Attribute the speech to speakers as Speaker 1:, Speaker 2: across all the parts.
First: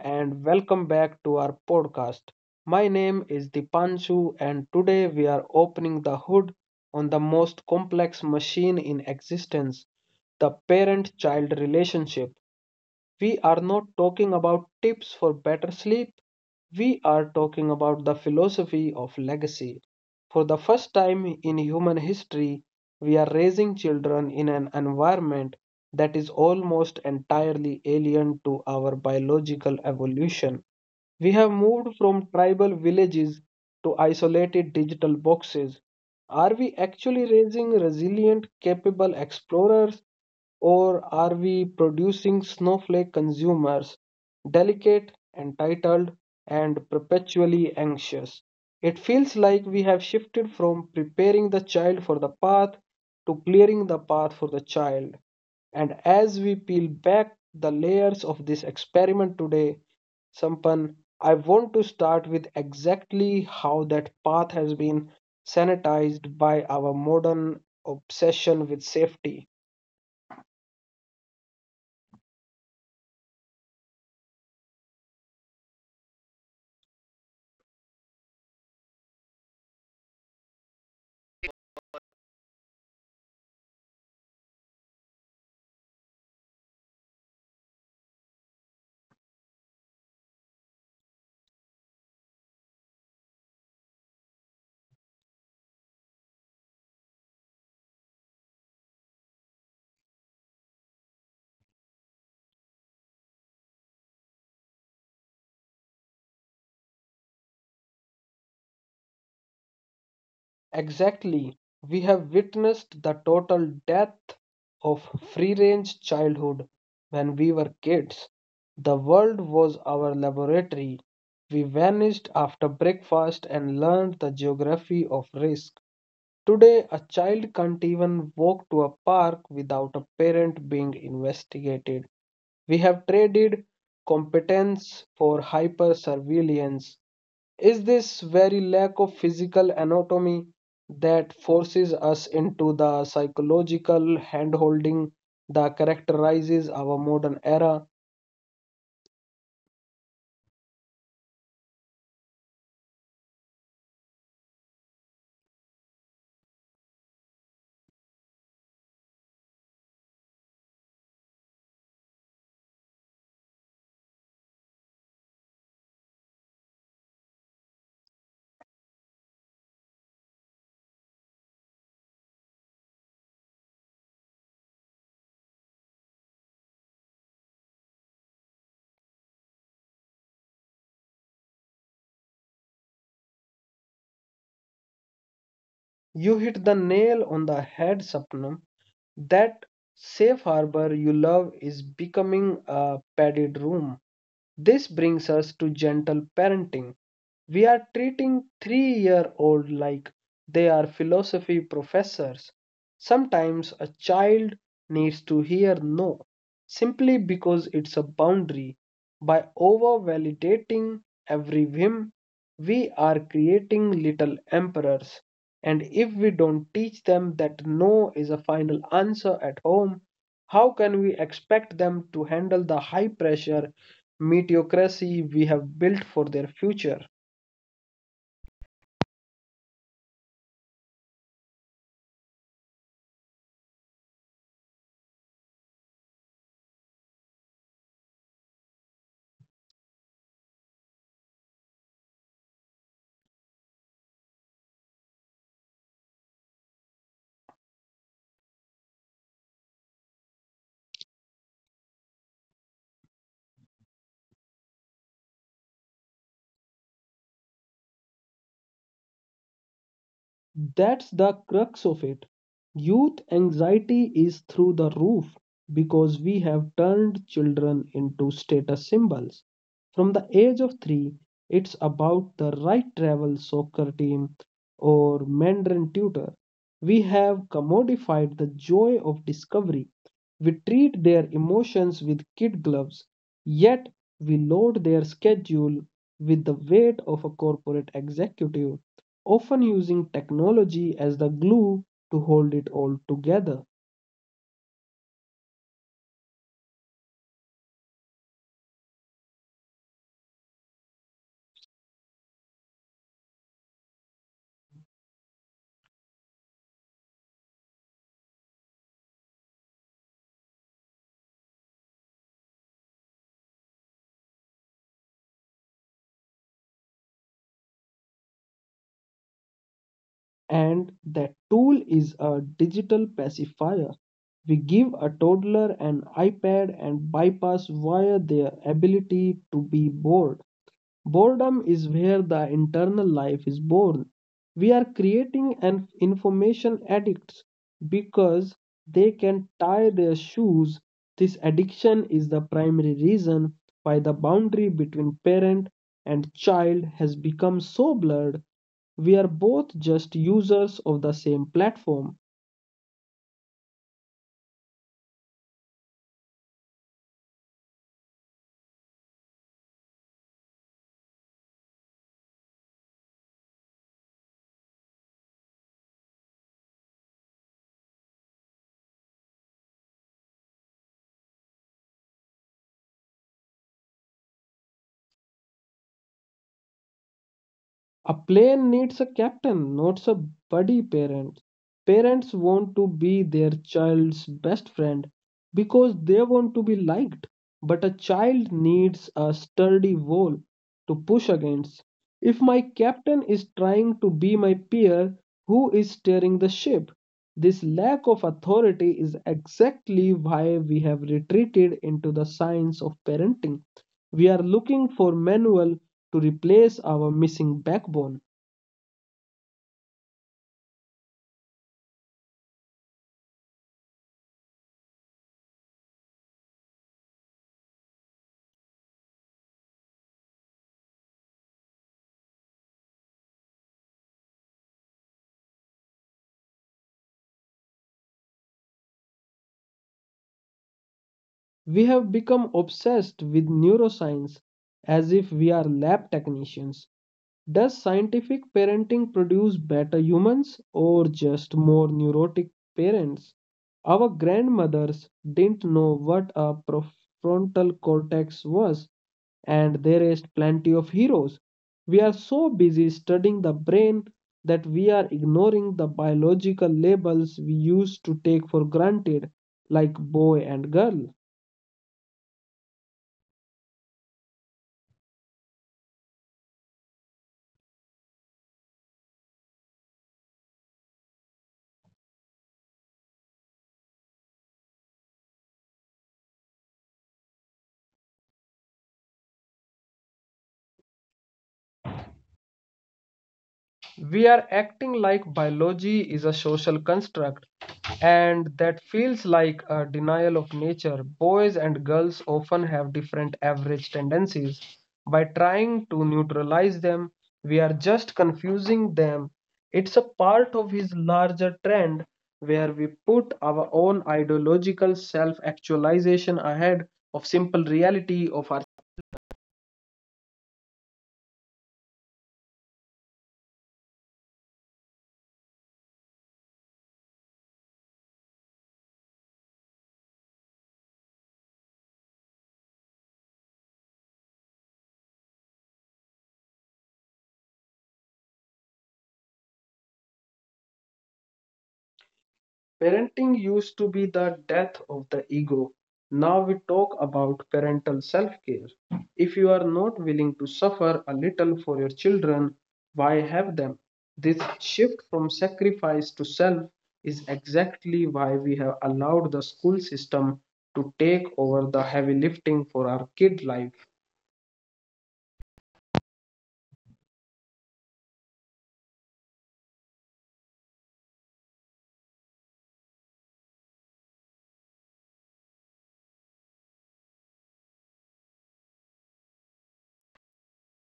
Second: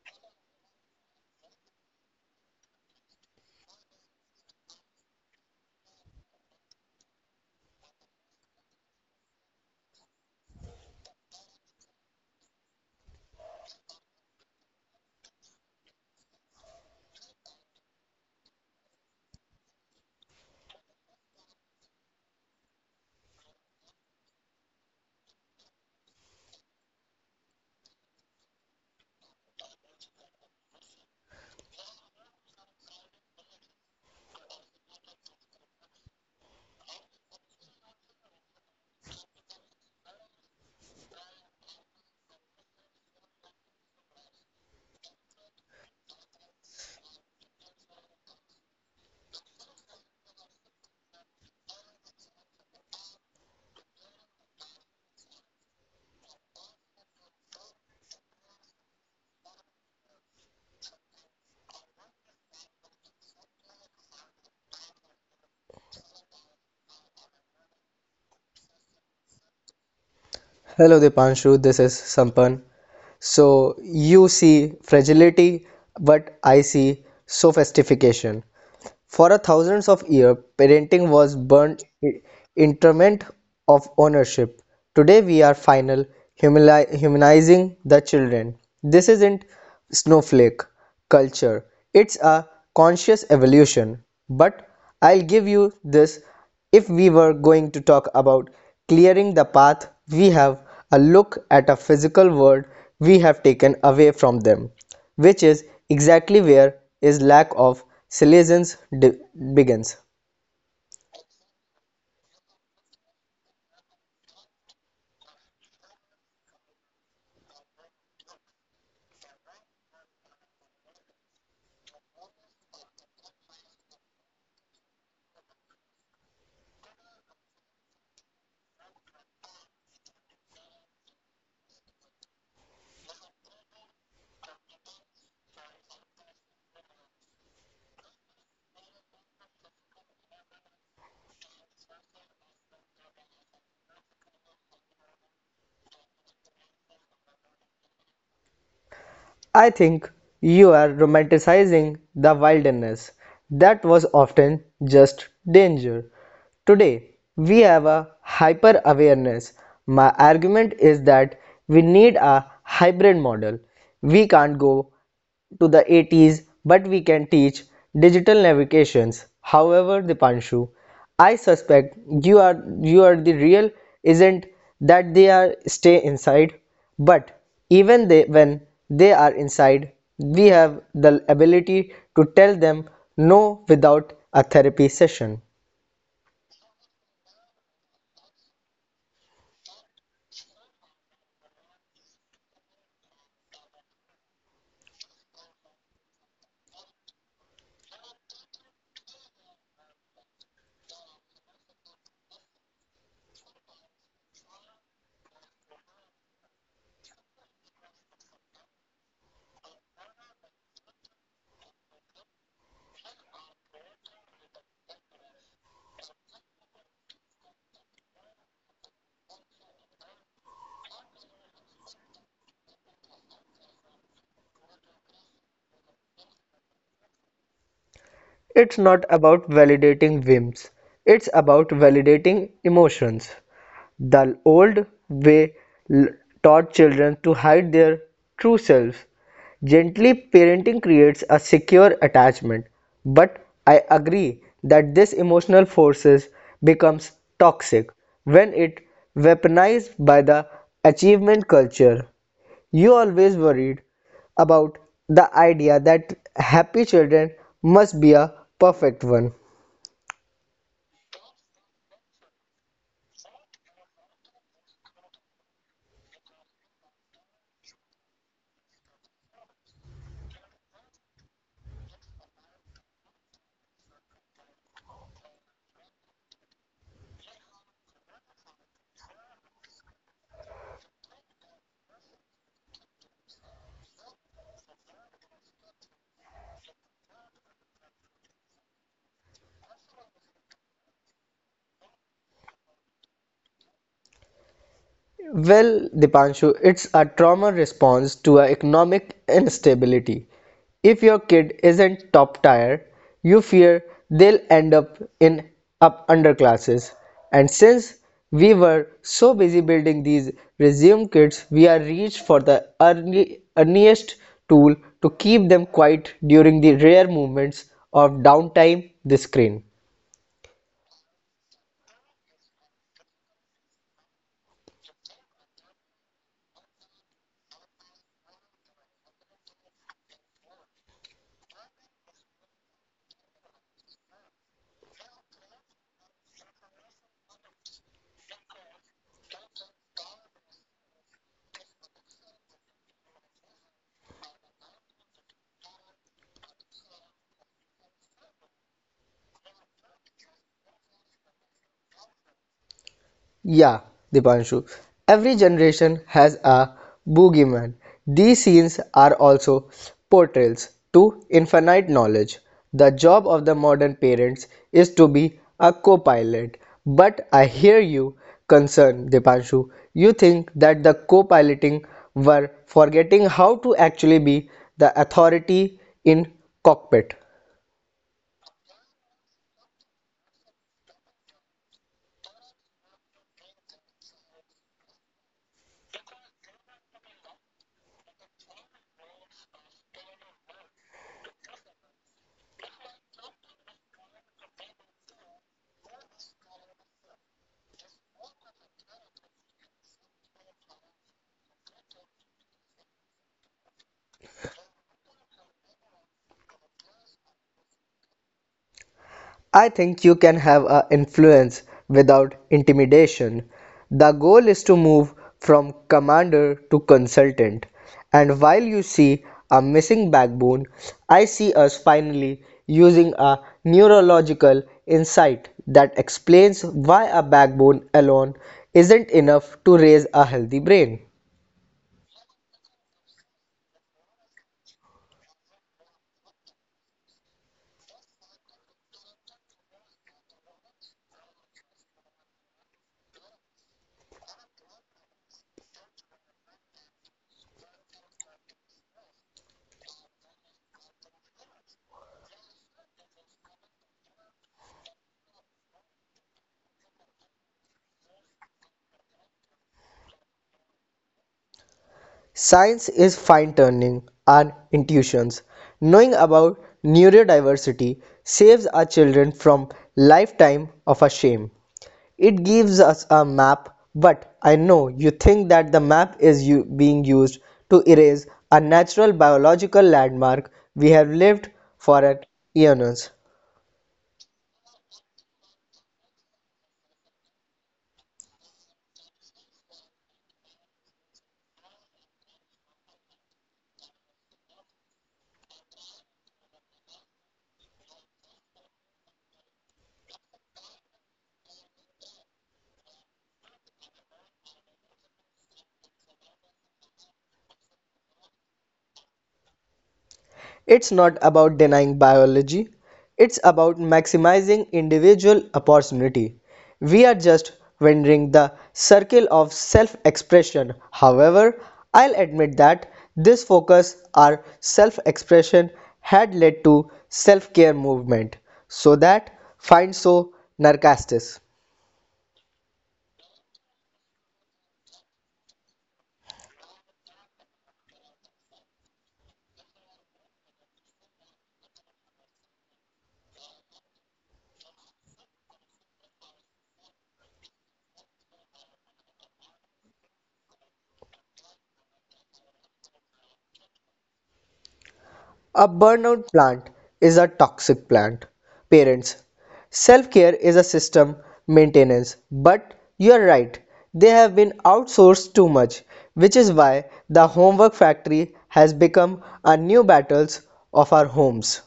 Speaker 1: and welcome back to our podcast. My name is Dipanshu, and today we are opening the hood on the most complex machine in existence, the parent child relationship. We are not talking about tips for better sleep, we are talking about the philosophy of legacy. For the first time in human history, we are raising children in an environment that is almost entirely alien to our biological evolution. We have moved from tribal villages to isolated digital boxes. Are we actually raising resilient, capable explorers, or are we producing snowflake consumers, delicate, entitled, and perpetually anxious? It feels like we have shifted from preparing the child for the path to clearing the path for the child. And as we peel back the layers of this experiment today, Sampan, I want to start with exactly how that path has been sanitized by our modern obsession with safety.
Speaker 2: Hello Dipanshu, this is Sampan. So you see fragility, but I see sophistication. For a thousands of years, parenting was interment of ownership. Today we are final humanizing the children. This isn't snowflake culture. It's a conscious evolution. But I'll give you this if we were going to talk about clearing the path, we have a look at a physical world we have taken away from them, which is exactly where is lack of salience begins.
Speaker 1: Exactly. We have witnessed the total death of free range childhood when we were kids. The world was our laboratory. We vanished after breakfast and learned the geography of risk. Today, a child can't even walk to a park without a parent being investigated. We have traded competence for hyper surveillance. Is this very lack of physical anatomy that forces us into the psychological handholding that characterizes our modern era?
Speaker 2: I think you are romanticizing the wilderness that was often just danger. Today, we have a hyper awareness. My argument is that we need a hybrid model. We can't go to the 80s but we can teach digital navigations. However, Dipanshu, I suspect you are you are the real isn't that they are stay inside, but even they when they are inside, we have the ability to tell them no without a therapy session.
Speaker 1: You hit the nail on the head, Sapnam. That safe harbor you love is becoming a padded room. This brings us to gentle parenting. We are treating 3-year-old old like they are philosophy professors. Sometimes a child needs to hear no simply because it's a boundary. By over validating every whim, we are creating little emperors. And if we don't teach them that no is a final answer at home, how can we expect them to handle the high pressure meteocracy we have built for their future?
Speaker 2: It's not about validating whims, it's about validating emotions. The old way taught children to hide their true selves. Gently parenting creates a secure attachment, but I agree that this emotional forces becomes toxic when it weaponized by the achievement culture. You always worried about the idea that happy children must be a perfect one.
Speaker 1: That's the crux of it. Youth anxiety is through the roof because we have turned children into status symbols. From the age of three, it's about the right travel soccer team or Mandarin tutor. We have commodified the joy of discovery. We treat their emotions with kid gloves, yet we load their schedule with the weight of a corporate executive, often using technology as the glue to hold it all together.
Speaker 2: Well, Dipanshu, it's a trauma response to a economic instability. If your kid isn't top tier, you fear they'll end up in up underclasses. And since we were so busy building these resume kits, we are reached for the early, earliest tool to keep them quiet during the rare moments of downtime the screen.
Speaker 1: And that tool is a digital pacifier. We give a toddler an iPad and bypass via their ability to be bored. Boredom is where the internal life is born. We are creating an information addicts because they can tie their shoes. This addiction is the primary reason why the boundary between parent and child has become so blurred. We are both just users of the same platform.
Speaker 2: Yeah, Dipanshu. Every generation has a boogeyman. These scenes are also portrayals to infinite knowledge. The job of the modern parents is to be a co pilot. But I hear you concerned, Dipanshu. You think that the co piloting were forgetting how to actually be the authority in cockpit.
Speaker 1: A plane needs a captain, not a buddy parent. Parents want to be their child's best friend because they want to be liked, but a child needs a sturdy wall to push against. If my captain is trying to be my peer, who is steering the ship? This lack of authority is exactly why we have retreated into the science of parenting. We are looking for manual to replace our missing backbone.
Speaker 2: I think you can have an influence without intimidation. The goal is to move from commander to consultant. And while you see a missing backbone, I see us finally using a neurological insight that explains why a backbone alone isn't enough to raise a healthy brain.
Speaker 1: We have become obsessed with neuroscience as if we are lab technicians. Does scientific parenting produce better humans or just more neurotic parents? Our grandmothers didn't know what a prefrontal cortex was, and they raised plenty of heroes. We are so busy studying the brain that we are ignoring the biological labels we used to take for granted, like boy and girl.
Speaker 2: Science is fine-tuning our intuitions. Knowing about neurodiversity saves our children from lifetime of a shame. It gives us a map, but I know you think that the map is being used to erase a natural biological landmark we have lived for at eons.
Speaker 1: We are acting like biology is a social construct, and that feels like a denial of nature. Boys and girls often have different average tendencies. By trying to neutralize them, we are just confusing them. It's a part of his larger trend where we put our own ideological self actualization ahead of simple reality of our
Speaker 2: It's not about denying biology, it's about maximizing individual opportunity. We are just wandering the circle of self expression. However, I'll admit that this focus on self expression had led to self care movement so that finds so narcastis.
Speaker 1: Parenting used to be the death of the ego. Now we talk about parental self care. If you are not willing to suffer a little for your children, why have them? This shift from sacrifice to self is exactly why we have allowed the school system to take over the heavy lifting for our kid life.
Speaker 2: A burnout plant is a toxic plant. Parents, self care is a system maintenance, but you're right, they have been outsourced too much, which is why the homework factory has become a new battles of our homes.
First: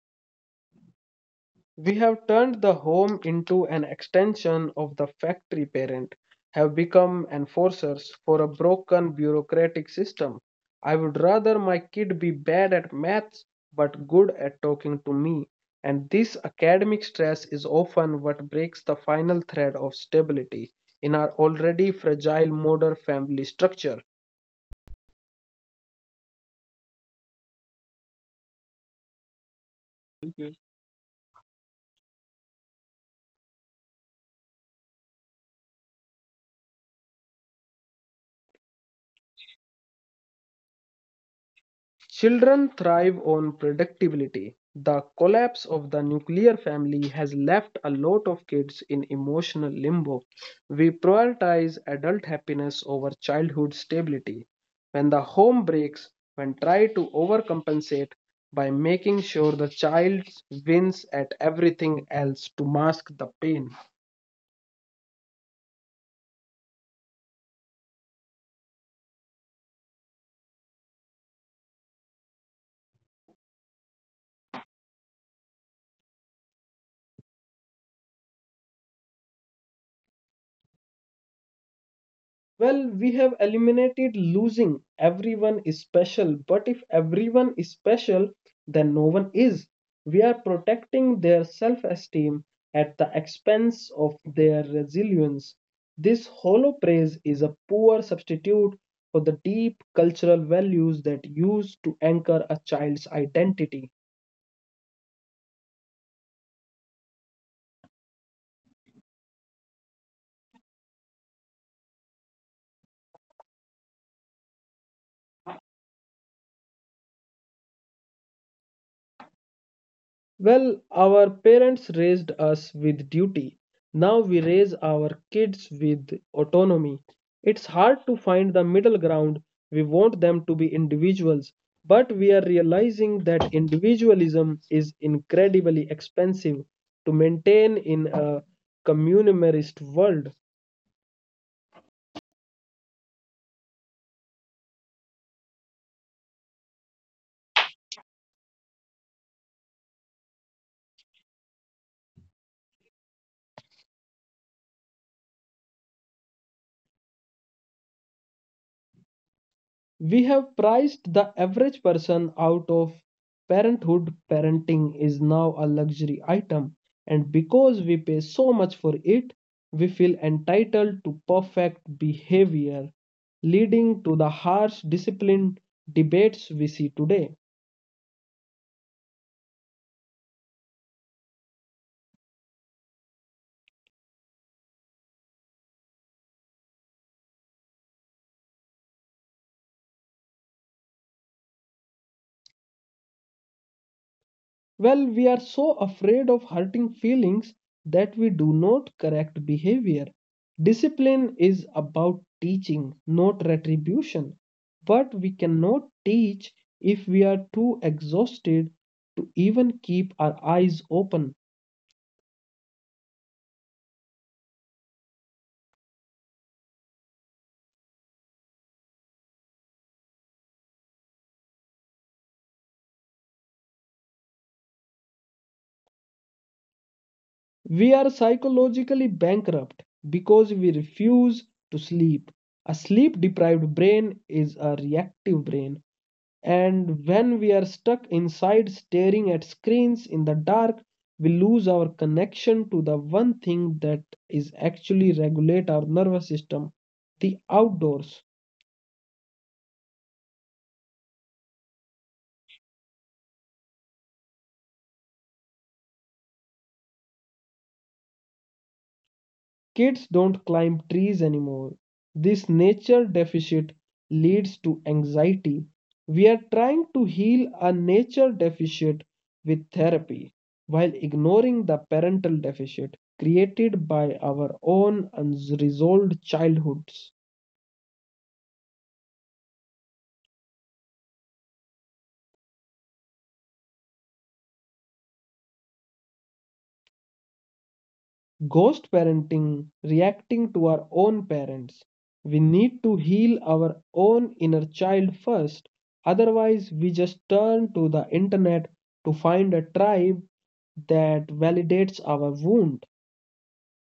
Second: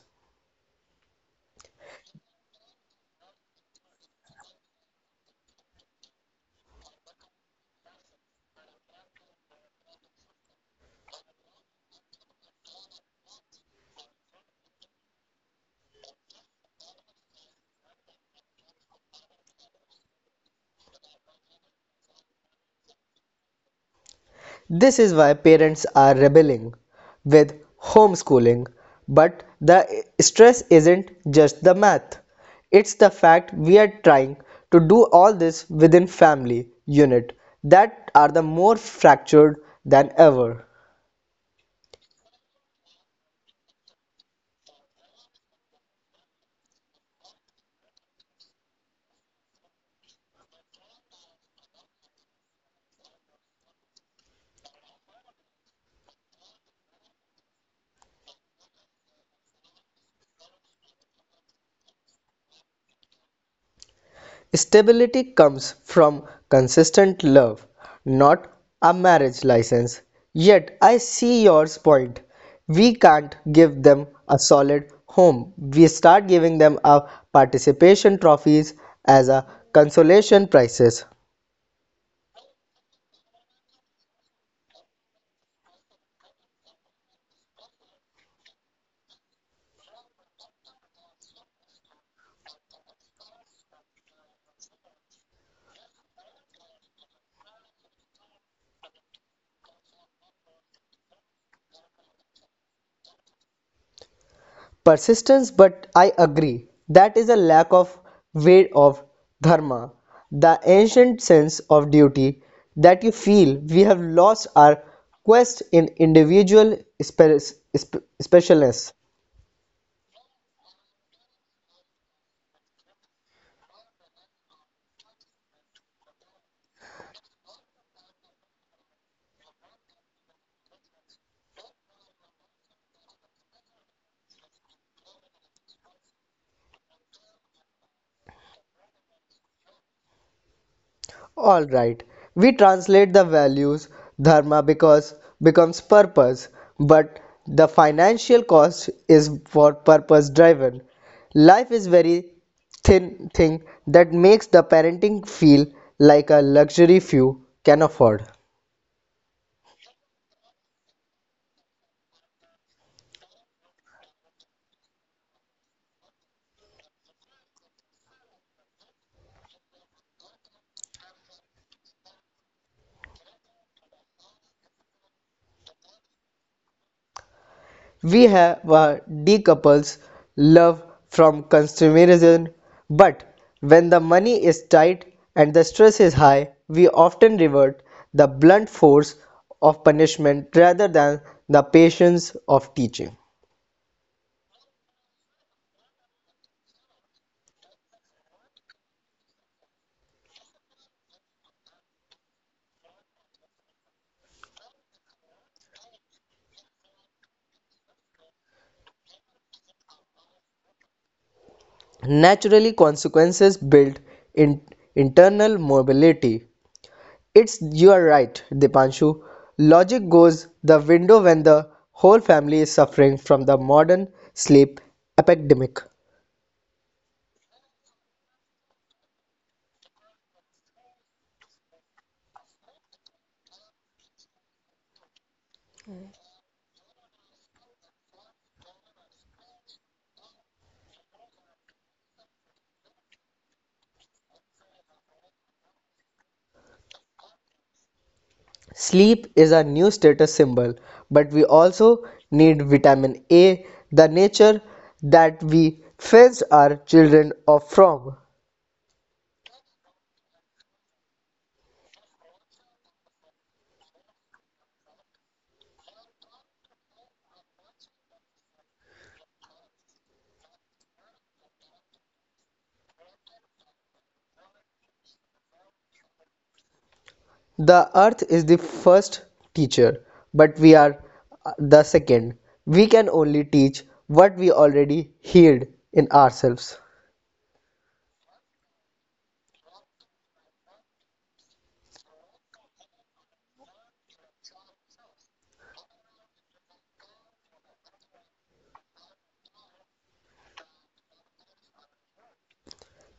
Speaker 1: We have turned the home into an extension of the factory parent, have become enforcers for a broken bureaucratic system. I would rather my kid be bad at maths but good at talking to me. And this academic stress is often what breaks the final thread of stability in our already fragile modern family structure.
Speaker 2: This is why parents are rebelling with homeschooling. But the stress isn't just the math. It's the fact we are trying to do all this within family unit that are the more fractured than ever.
Speaker 1: Children thrive on predictability. The collapse of the nuclear family has left a lot of kids in emotional limbo. We prioritize adult happiness over childhood stability. When the home breaks, when try to overcompensate by making sure the child wins at everything else to mask the pain.
Speaker 2: Stability comes from consistent love, not a marriage license. Yet I see your point. We can't give them a solid home. We start giving them a participation trophies as a consolation prizes.
Speaker 1: Well, we have eliminated losing. Everyone is special. But if everyone is special, then no one is. We are protecting their self esteem at the expense of their resilience. This hollow praise is a poor substitute for the deep cultural values that used to anchor a child's identity.
Speaker 2: Persistence but I agree that is a lack of weight of dharma, the ancient sense of duty that you feel we have lost our quest in individual spe- spe- specialness.
Speaker 1: Well, our parents raised us with duty. Now we raise our kids with autonomy. It's hard to find the middle ground. We want them to be individuals, but we are realizing that individualism is incredibly expensive to maintain in a communimerist world.
Speaker 2: All right. We translate the values dharma because becomes purpose, but the financial cost is for purpose driven. Life is very thin thing that makes the parenting feel like a luxury few can afford.
Speaker 1: We have priced the average person out of parenthood. Parenting is now a luxury item, and because we pay so much for it, we feel entitled to perfect behavior, leading to the harsh discipline debates we see today.
Speaker 2: We have a decouples love from consumerism, but when the money is tight and the stress is high, we often revert the blunt force of punishment rather than the patience of teaching.
Speaker 1: Well, we are so afraid of hurting feelings that we do not correct behavior. Discipline is about teaching, not retribution. But we cannot teach if we are too exhausted to even keep our eyes open.
Speaker 2: Naturally, consequences build in internal mobility. It's you are right, Dipanshu. Logic goes the window when the whole family is suffering from the modern sleep epidemic.
Speaker 1: We are psychologically bankrupt because we refuse to sleep. A sleep deprived brain is a reactive brain, and when we are stuck inside staring at screens in the dark, we lose our connection to the one thing that is actually regulate our nervous system, the outdoors.
Speaker 2: Sleep is our new status symbol, but we also need vitamin A, the nature that we fenced our children off from.
Speaker 1: Kids don't climb trees anymore. This nature deficit leads to anxiety. We are trying to heal a nature deficit with therapy while ignoring the parental deficit created by our own unresolved childhoods.
Speaker 2: The earth is the first teacher, but we are the second. We can only teach what we already healed in ourselves.
Speaker 1: Ghost parenting, reacting to our own parents. We need to heal our own inner child first. Otherwise, we just turn to the internet to find a tribe that validates our wound.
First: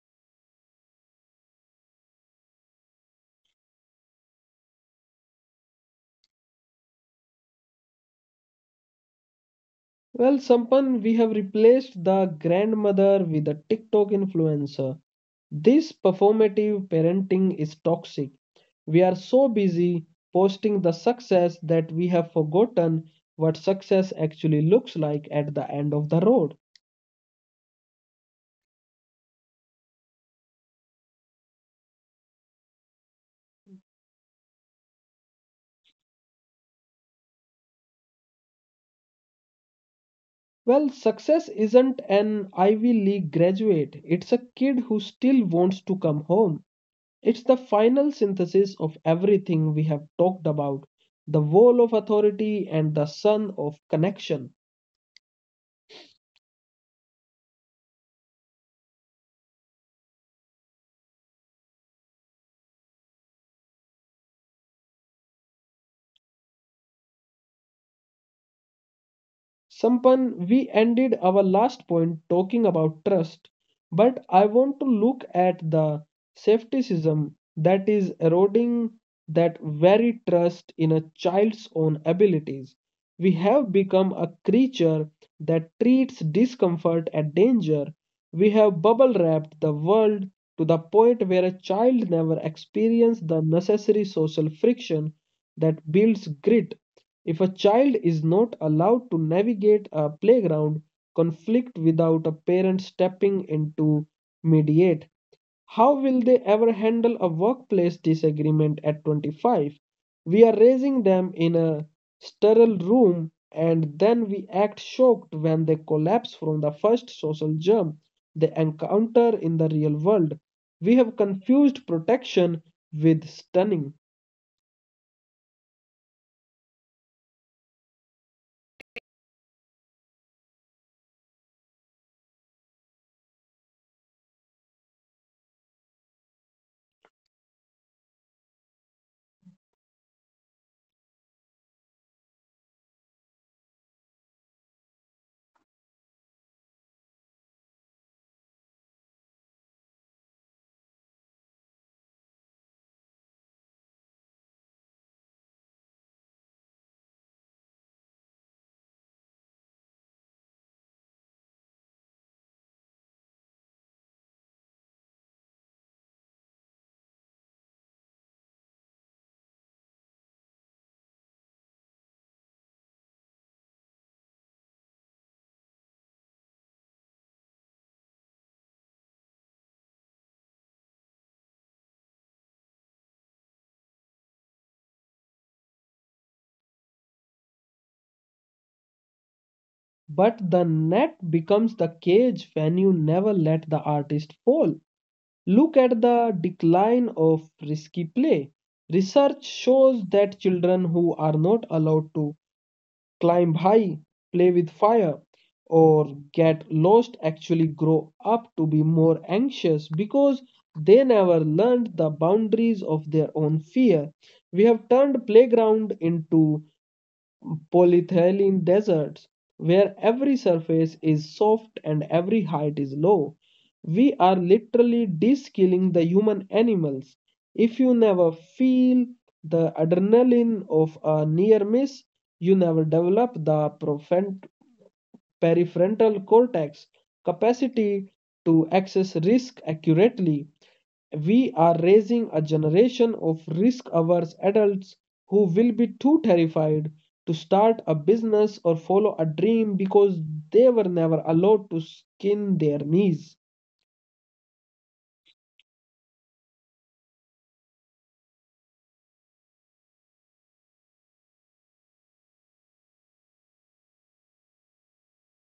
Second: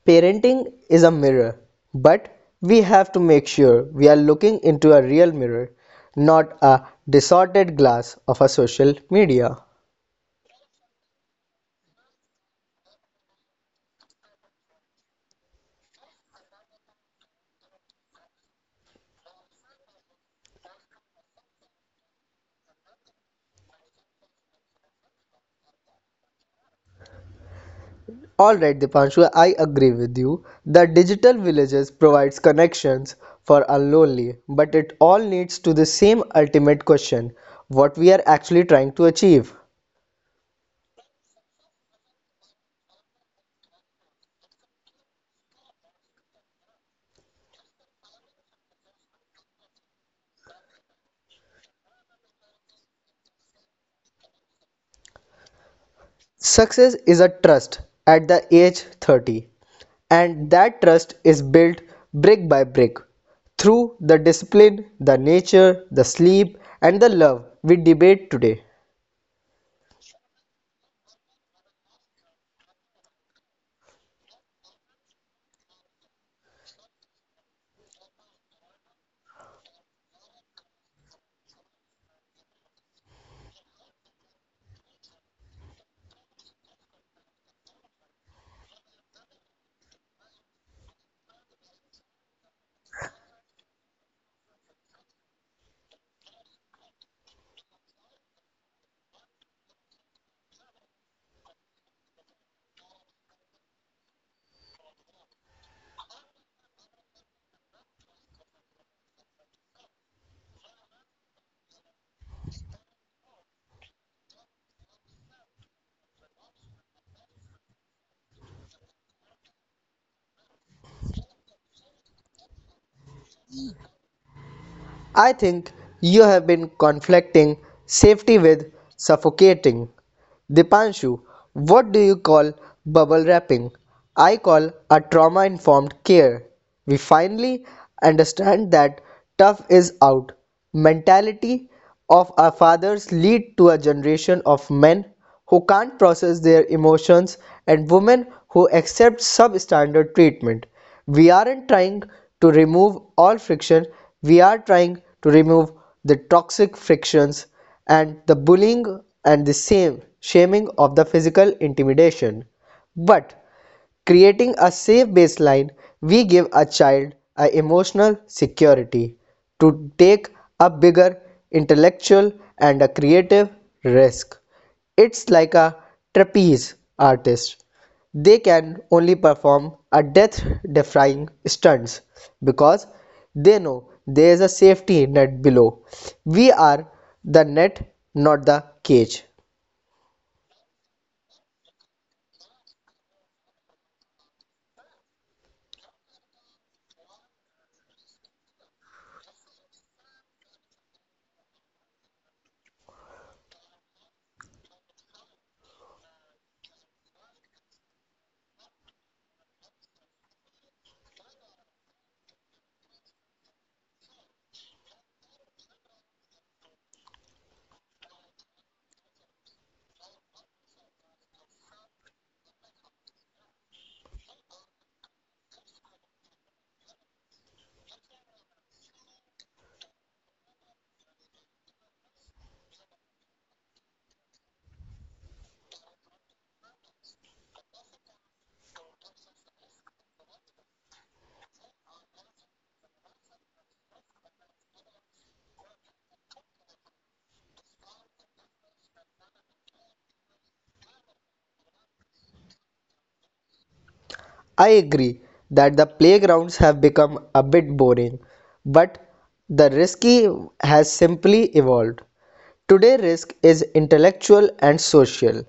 Speaker 2: Parenting is a mirror, but we have to make sure we are looking into a real mirror, not a distorted glass of a social media.
Speaker 1: Well, Sampan, we have replaced the grandmother with a TikTok influencer. This performative parenting is toxic. We are so busy posting the success that we have forgotten what success actually looks like at the end of the road.
Speaker 2: Alright Dipanshu, I agree with you. The digital villages provides connections for unlonely, but it all leads to the same ultimate question, what we are actually trying to achieve.
Speaker 1: Well, success isn't an Ivy League graduate, it's a kid who still wants to come home. It's the final synthesis of everything we have talked about, the wall of authority and the sun of connection.
Speaker 2: Success is a trust at the age 30, and that trust is built brick by brick through the discipline, the nature, the sleep, and the love we debate today.
Speaker 1: Sampan, we ended our last point talking about trust, but I want to look at the safetyism that is eroding that very trust in a child's own abilities. We have become a creature that treats discomfort and danger. We have bubble wrapped the world to the point where a child never experiences the necessary social friction that builds grit. If a child is not allowed to navigate a playground conflict without a parent stepping in to mediate, how will they ever handle a workplace disagreement at 25? We are raising them in a sterile room and then we act shocked when they collapse from the first social germ they encounter in the real world. We have confused protection with stunning.
Speaker 2: I think you have been conflicting safety with suffocating. Dipanshu, what do you call bubble wrapping? I call a trauma informed care. We finally understand that tough is out. Mentality of our fathers lead to a generation of men who can't process their emotions and women who accept substandard treatment. We aren't trying to remove all friction, we are trying to remove the toxic frictions and the bullying and the same shaming of the physical intimidation. But creating a safe baseline, we give a child a emotional security to take a bigger intellectual and a creative risk. It's like a trapeze artist. They can only perform a death defying stunts because they know there is a safety net below. We are the net, not the cage.
Speaker 1: But the net becomes the cage when you never let the artist fall. Look at the decline of risky play. Research shows that children who are not allowed to climb high, play with fire, or get lost actually grow up to be more anxious because they never learned the boundaries of their own fear. We have turned playground into polyethylene deserts where every surface is soft and every height is low. We are literally de-skilling the human animals. If you never feel the adrenaline of a near miss, you never develop the profent- cortex capacity to access risk accurately. We are raising a generation of risk averse adults who will be too terrified to start a business or follow a dream because they were never allowed to skin their knees.
Speaker 2: I agree that the playgrounds have become a bit boring, but the risky has simply evolved. Today, risk is intellectual and social.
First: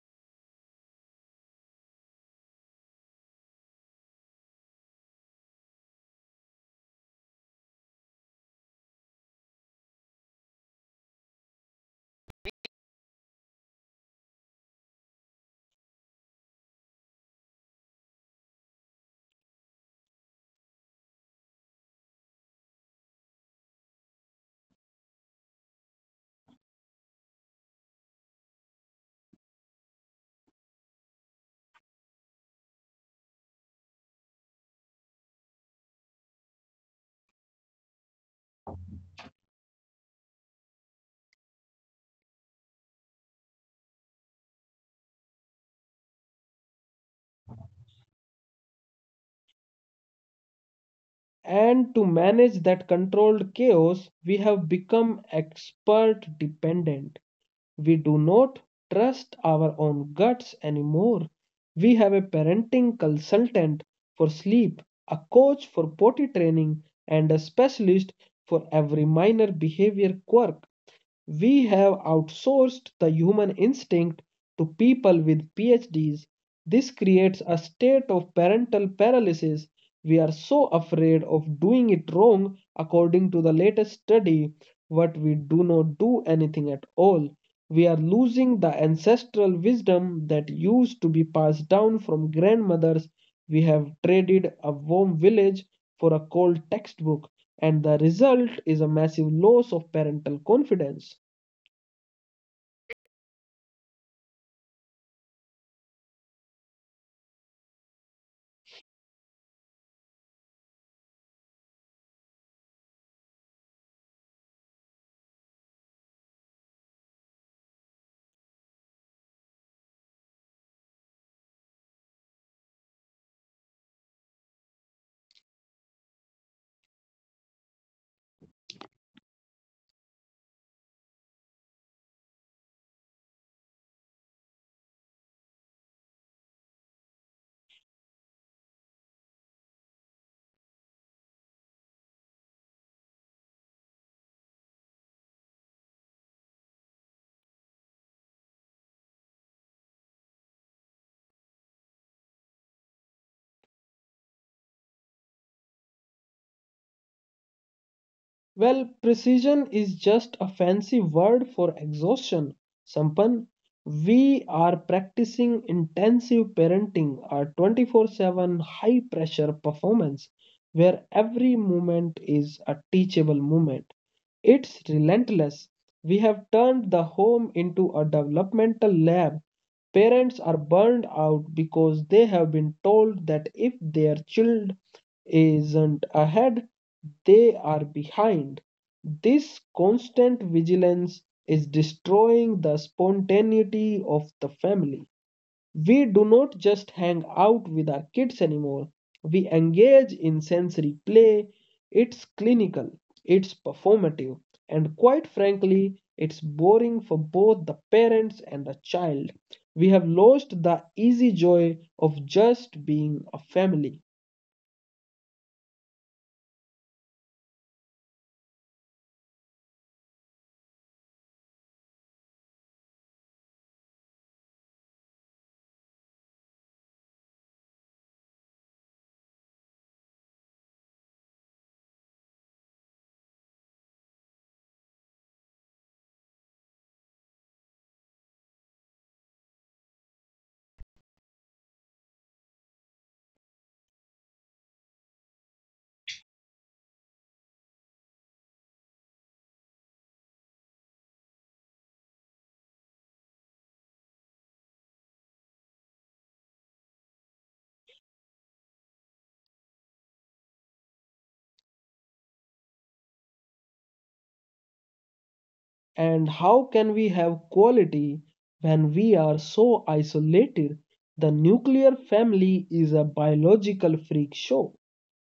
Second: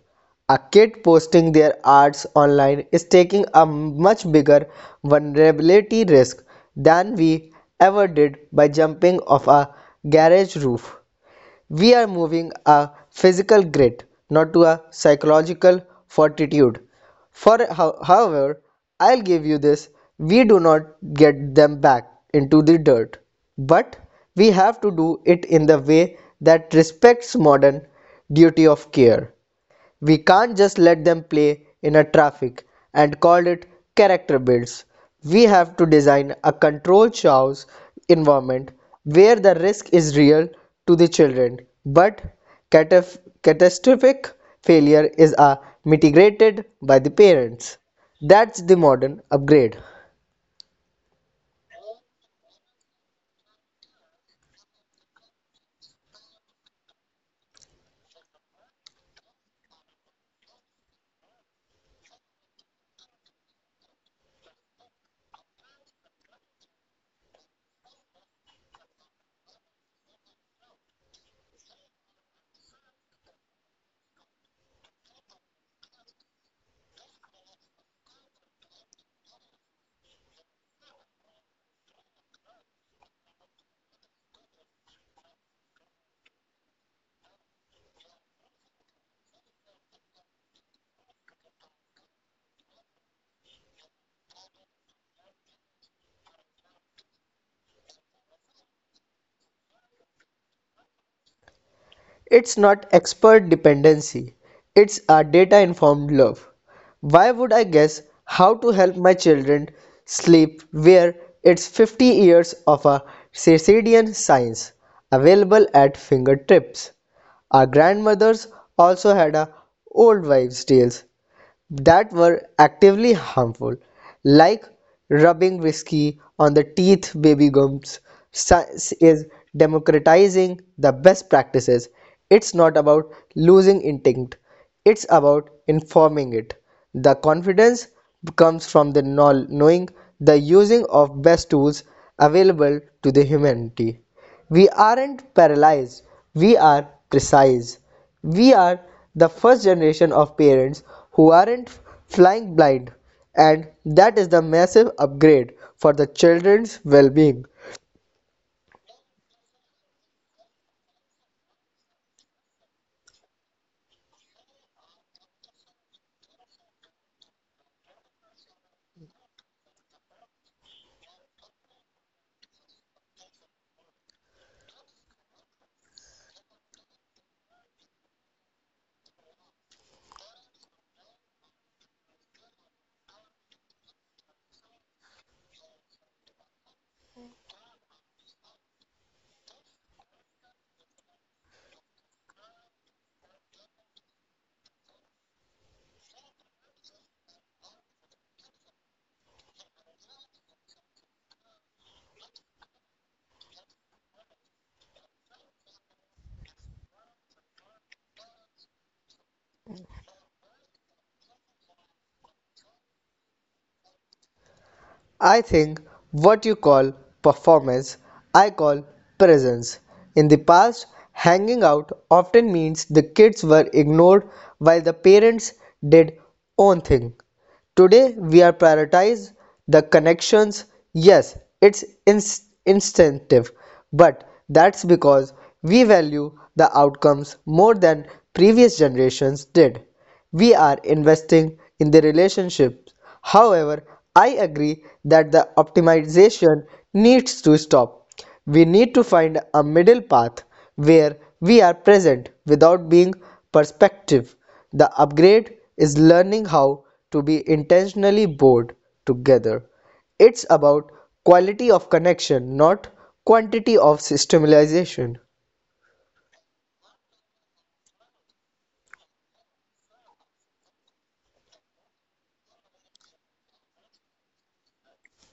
Speaker 2: A kid posting their arts online is taking a much bigger vulnerability risk than we ever did by jumping off a garage roof. We are moving a physical grit, not to a psychological fortitude. For however, I'll give you this, we do not get them back into the dirt, but we have to do it in the way that respects modern duty of care. We can't just let them play in a traffic and call it character builds. We have to design a controlled chaos environment where the risk is real to the children, but catastrophic failure is mitigated by the parents. That's the modern upgrade.
Speaker 1: And to manage that controlled chaos, we have become expert dependent. We do not trust our own guts anymore. We have a parenting consultant for sleep, a coach for potty training, and a specialist for every minor behavior quirk. We have outsourced the human instinct to people with PhDs. This creates a state of parental paralysis. We are so afraid of doing it wrong, according to the latest study, but we do not do anything at all. We are losing the ancestral wisdom that used to be passed down from grandmothers. We have traded a warm village for a cold textbook and the result is a massive loss of parental confidence.
Speaker 2: It's not expert dependency, it's a data informed love. Why would I guess how to help my children sleep where it's 50 years of a circadian science available at fingertips? Our grandmothers also had a old wives' tales that were actively harmful, like rubbing whiskey on the teeth, baby gums, science is democratizing the best practices. It's not about losing intent, it's about informing it. The confidence comes from the knowing the using of best tools available to the humanity. We aren't paralyzed, we are precise. We are the first generation of parents who aren't flying blind, and that is the massive upgrade for the children's well being.
Speaker 1: Well, precision is just a fancy word for exhaustion. Sampan, we are practicing intensive parenting, our 24/7 high pressure performance where every moment is a teachable moment. It's relentless. We have turned the home into a developmental lab. Parents are burned out because they have been told that if their child isn't ahead, they are behind. This constant vigilance is destroying the spontaneity of the family. We do not just hang out with our kids anymore. We engage in sensory play. It's clinical, it's performative, and quite frankly, it's boring for both the parents and the child. We have lost the easy joy of just being a family.
Speaker 2: I think what you call performance, I call presence. In the past, hanging out often means the kids were ignored while the parents did own thing. Today we are prioritized the connections. Yes, it's instinctive, but that's because we value the outcomes more than previous generations did. We are investing in the relationships. However, I agree that the optimization needs to stop. We need to find a middle path where we are present without being perspective. The upgrade is learning how to be intentionally bored together. It's about quality of connection, not quantity of systemization.
Speaker 1: And how can we have quality when we are so isolated? The nuclear family is a biological freak show.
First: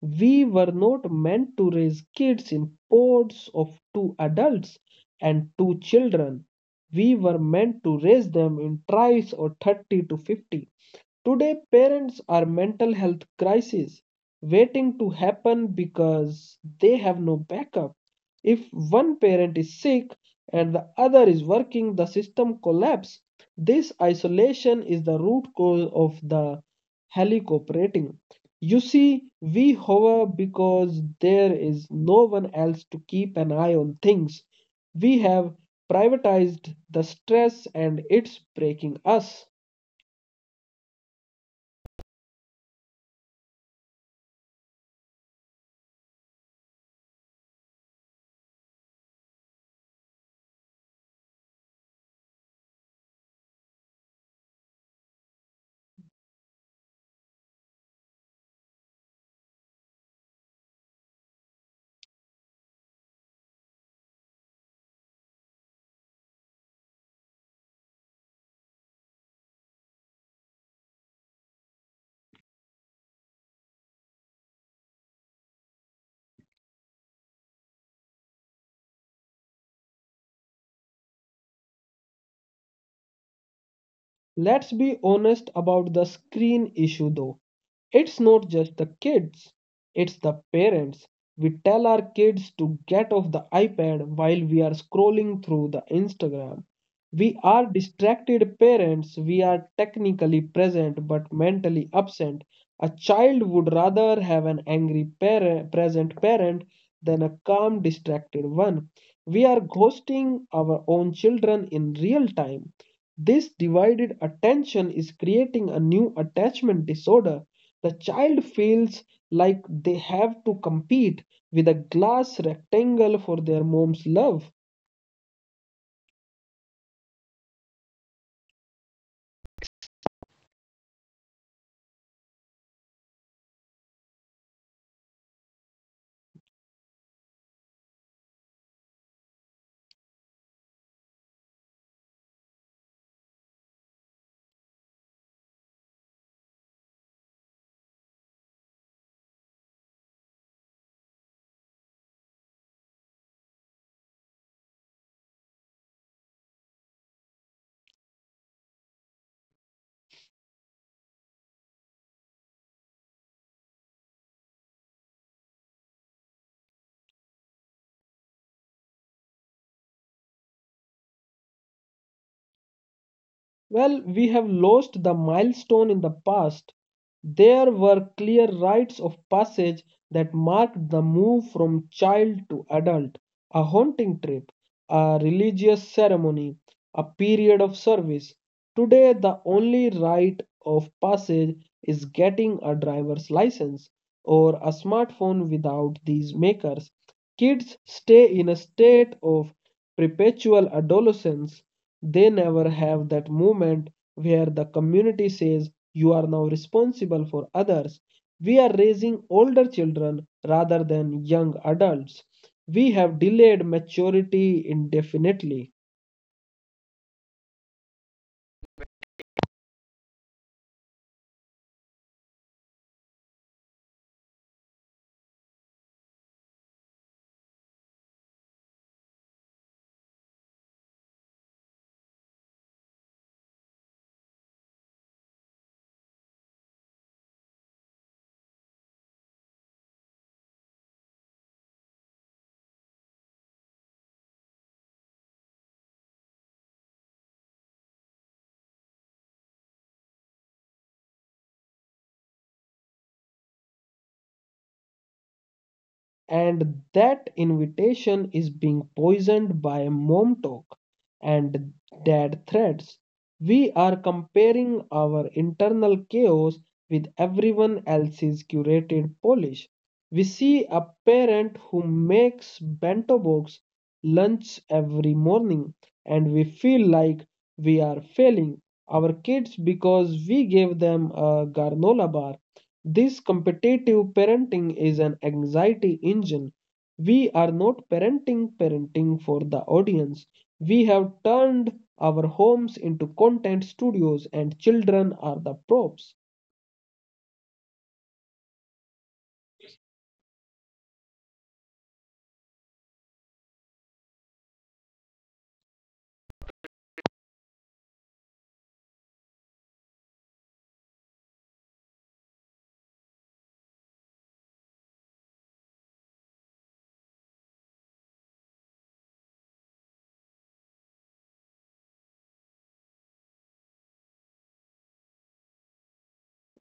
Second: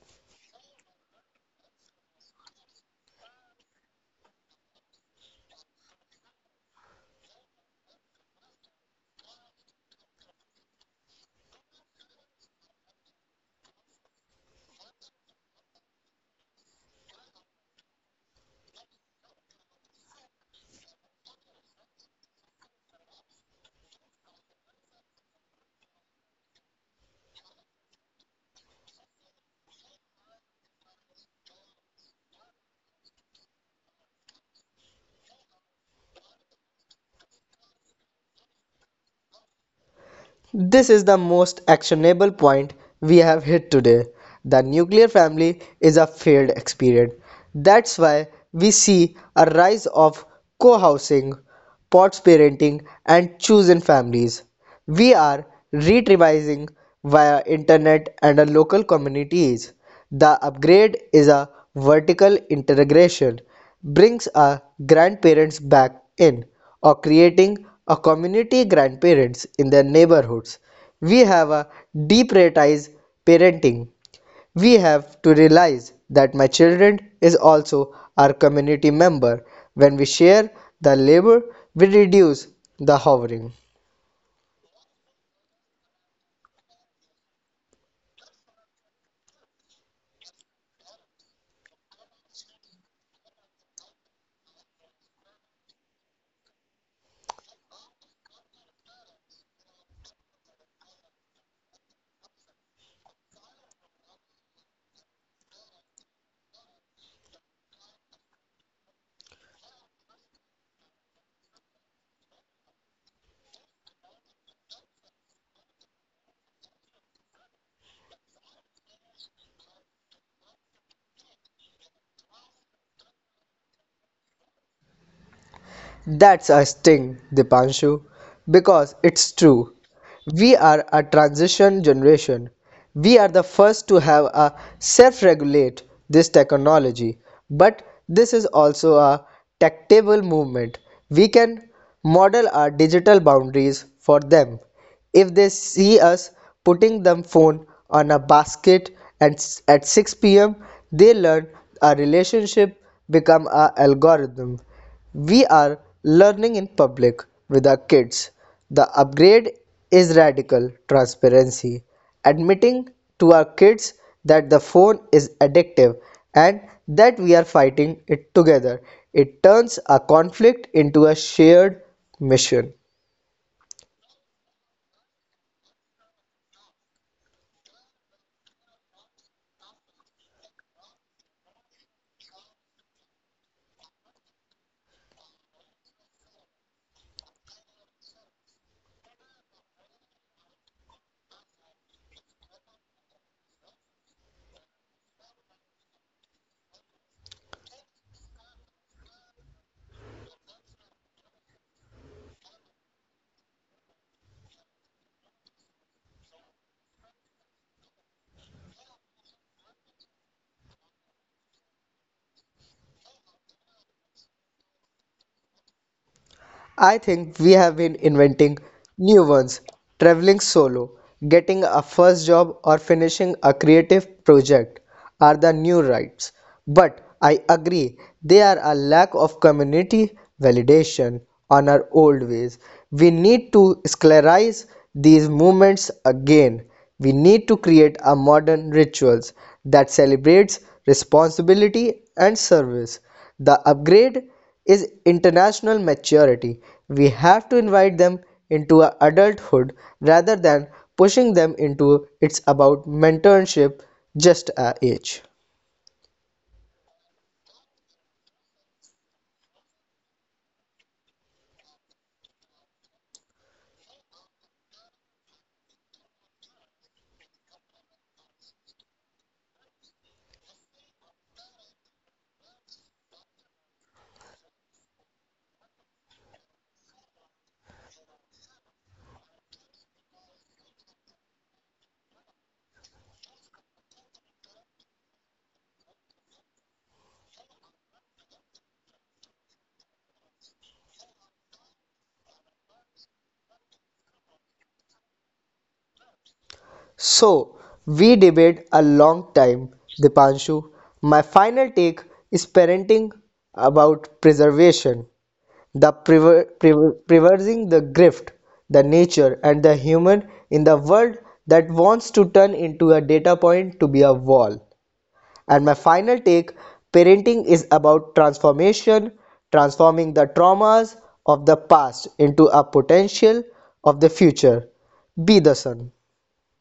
Speaker 1: We were not meant to raise kids in pods of two adults and two children. We were meant to raise them in tribes or 30 to 50. Today, parents are mental health crises waiting to happen because they have no backup. If one parent is sick and the other is working, the system collapses. This isolation is the root cause of the helicoptering. You see, we hover because there is no one else to keep an eye on things. We have privatized the stress, and it's breaking us.
Speaker 2: This is the most actionable point we have hit today. The nuclear family is a failed experiment. That's why we see a rise of co housing, pots parenting, and chosen families. We are retrieving via internet and our local communities. The upgrade is a vertical integration, brings our grandparents back in or creating a community grandparents in their neighborhoods. We have a deprioritize parenting. We have to realize that my children is also our community member. When we share the labor, we reduce the hovering.
Speaker 1: Let's be honest about the screen issue though. It's not just the kids, it's the parents. We tell our kids to get off the iPad while we are scrolling through the Instagram. We are distracted parents. We are technically present but mentally absent. A child would rather have an angry parent, present parent, than a calm, distracted one. We are ghosting our own children in real time. This divided attention is creating a new attachment disorder. The child feels like they have to compete with a glass rectangle for their mom's love.
Speaker 2: That's a sting, Dipanshu, because it's true. We are a transition generation. We are the first to have a self-regulate this technology, but this is also a tactable movement. We can model our digital boundaries for them if they see us putting the phone on a basket and at 6 p.m., they learn a relationship become a algorithm. We are learning in public with our kids. The upgrade is radical transparency, admitting to our kids that the phone is addictive and that we are fighting it together. It turns a conflict into a shared mission.
Speaker 1: Well, we have lost the milestone in the past. There were clear rites of passage that marked the move from child to adult: a haunting trip, a religious ceremony, a period of service. Today, the only rite of passage is getting a driver's license or a smartphone. Without these makers, kids stay in a state of perpetual adolescence. They never have that moment where the community says, "You are now responsible for others." We are raising older children rather than young adults. We have delayed maturity indefinitely,
Speaker 2: I think we have been inventing new ones, traveling solo, getting a first job, or finishing a creative project are the new rights. But I agree, they are a lack of community validation on our old ways. We need to sclerize these movements again. We need to create a modern rituals that celebrates responsibility and service. The upgrade is international maturity. We have to invite them into adulthood rather than pushing them into it's about mentorship just a age.
Speaker 1: and that invitation is being poisoned by mom talk and dad threats. We are comparing our internal chaos with everyone else's curated polish. We see a parent who makes bento box lunch every morning, and we feel like we are failing our kids because we gave them a granola bar. This competitive parenting is an anxiety engine. We are not parenting for the audience. We have turned our homes into content studios, and children are the props.
Speaker 2: So we debate a long time, Dipanshu. My final take is parenting about preservation, the preserving the gift, the nature, and the human in the world that wants to turn into a data point to be a wall. And my final take parenting is about transformation, transforming the traumas of the past into a potential of the future. Be the sun.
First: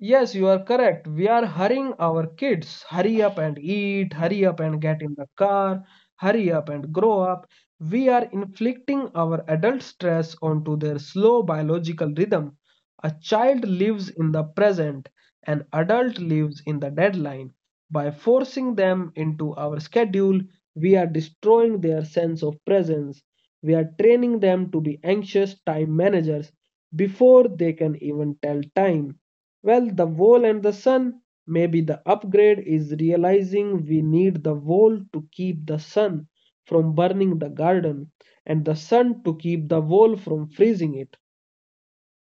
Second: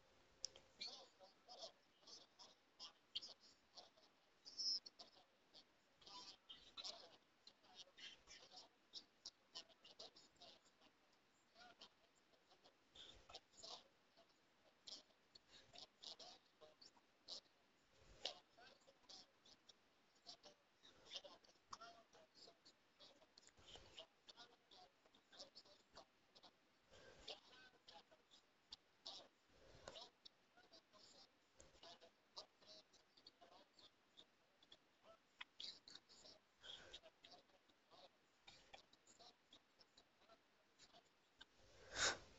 Speaker 1: Yes, you are correct. We are hurrying our kids. Hurry up and eat, hurry up and get in the car, hurry up and grow up. We are inflicting our adult stress onto their slow biological rhythm. A child lives in the present, an adult lives in the deadline. By forcing them into our schedule, we are destroying their sense of presence. We are training them to be anxious time managers before they can even tell time. Well, the wall and the sun. Maybe the upgrade is realizing we need the wall to keep the sun from burning the garden, and the sun to keep the wall from freezing it.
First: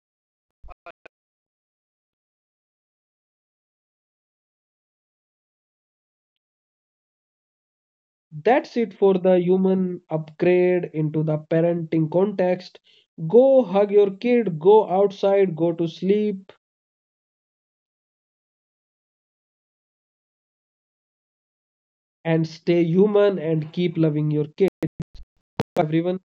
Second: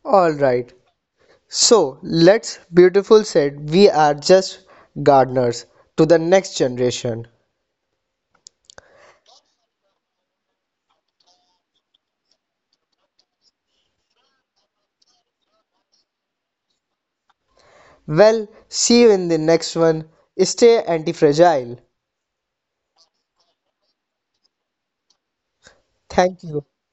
Speaker 2: All right. So let's beautiful said we are just gardeners to the next generation.
Speaker 1: That's it for the human upgrade into the parenting context. Go hug your kid, go outside, go to sleep,
Speaker 2: Well, see you in the next one. Stay anti fragile.
Speaker 1: and stay human and keep loving your kid.
Speaker 2: Thank you.
Speaker 1: Everyone.